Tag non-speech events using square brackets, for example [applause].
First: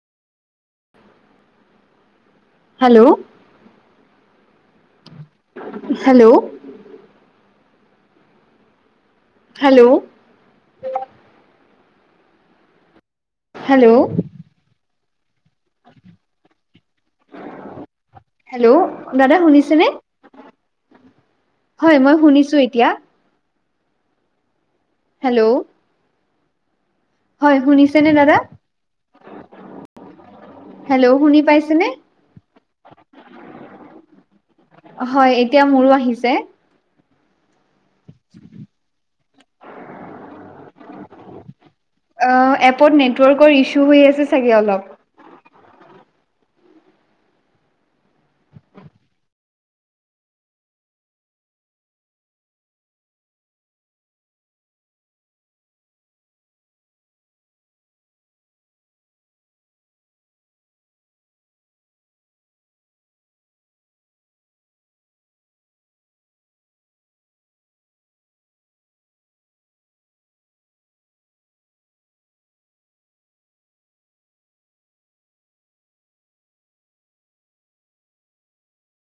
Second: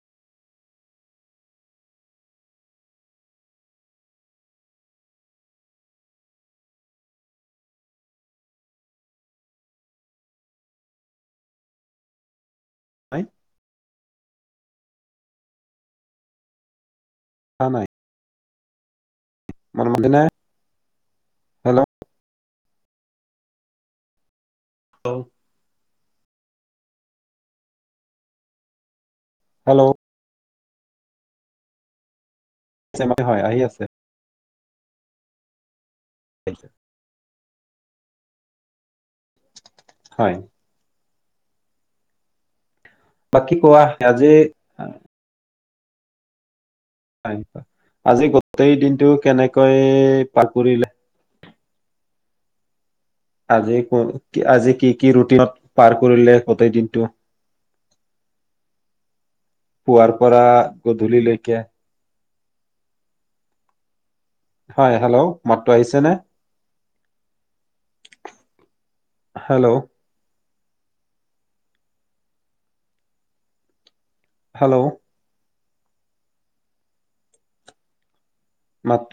Hello? Hello? Hello? হয়। Hello? [unintelligible] Hello, দাদা মোৰ শুনিছেনে? মাতনে হেল্ল' হয় মই শুনিছো এতিয়া। হেল্ল'? হয় শুনিছেনে দাদা? হেল্ল'? হেল্ল' শুনি পাইছেনে? [unintelligible] হয় আহি আছে। হয় এতিয়া মোৰো আহিছে। [unintelligible] হয়। অ এপত বাকী নেটৱৰ্কৰ কোৱা ইছ্যু হৈ আছে আজি চাগে অলপ। [unintelligible] আজি গোটেই দিনটো কেনেকৈ পাৰ কৰিলা? আজি ক কি আজি কি কি ৰুটিনত পাৰ কৰিলে গোটেই দিনটো? [inaudible] পুৱাৰ পৰা গধূলি লৈকে হয় হেল্ল' মাতটো আহিছে নে? হেল্ল'? হেল্ল'? মাত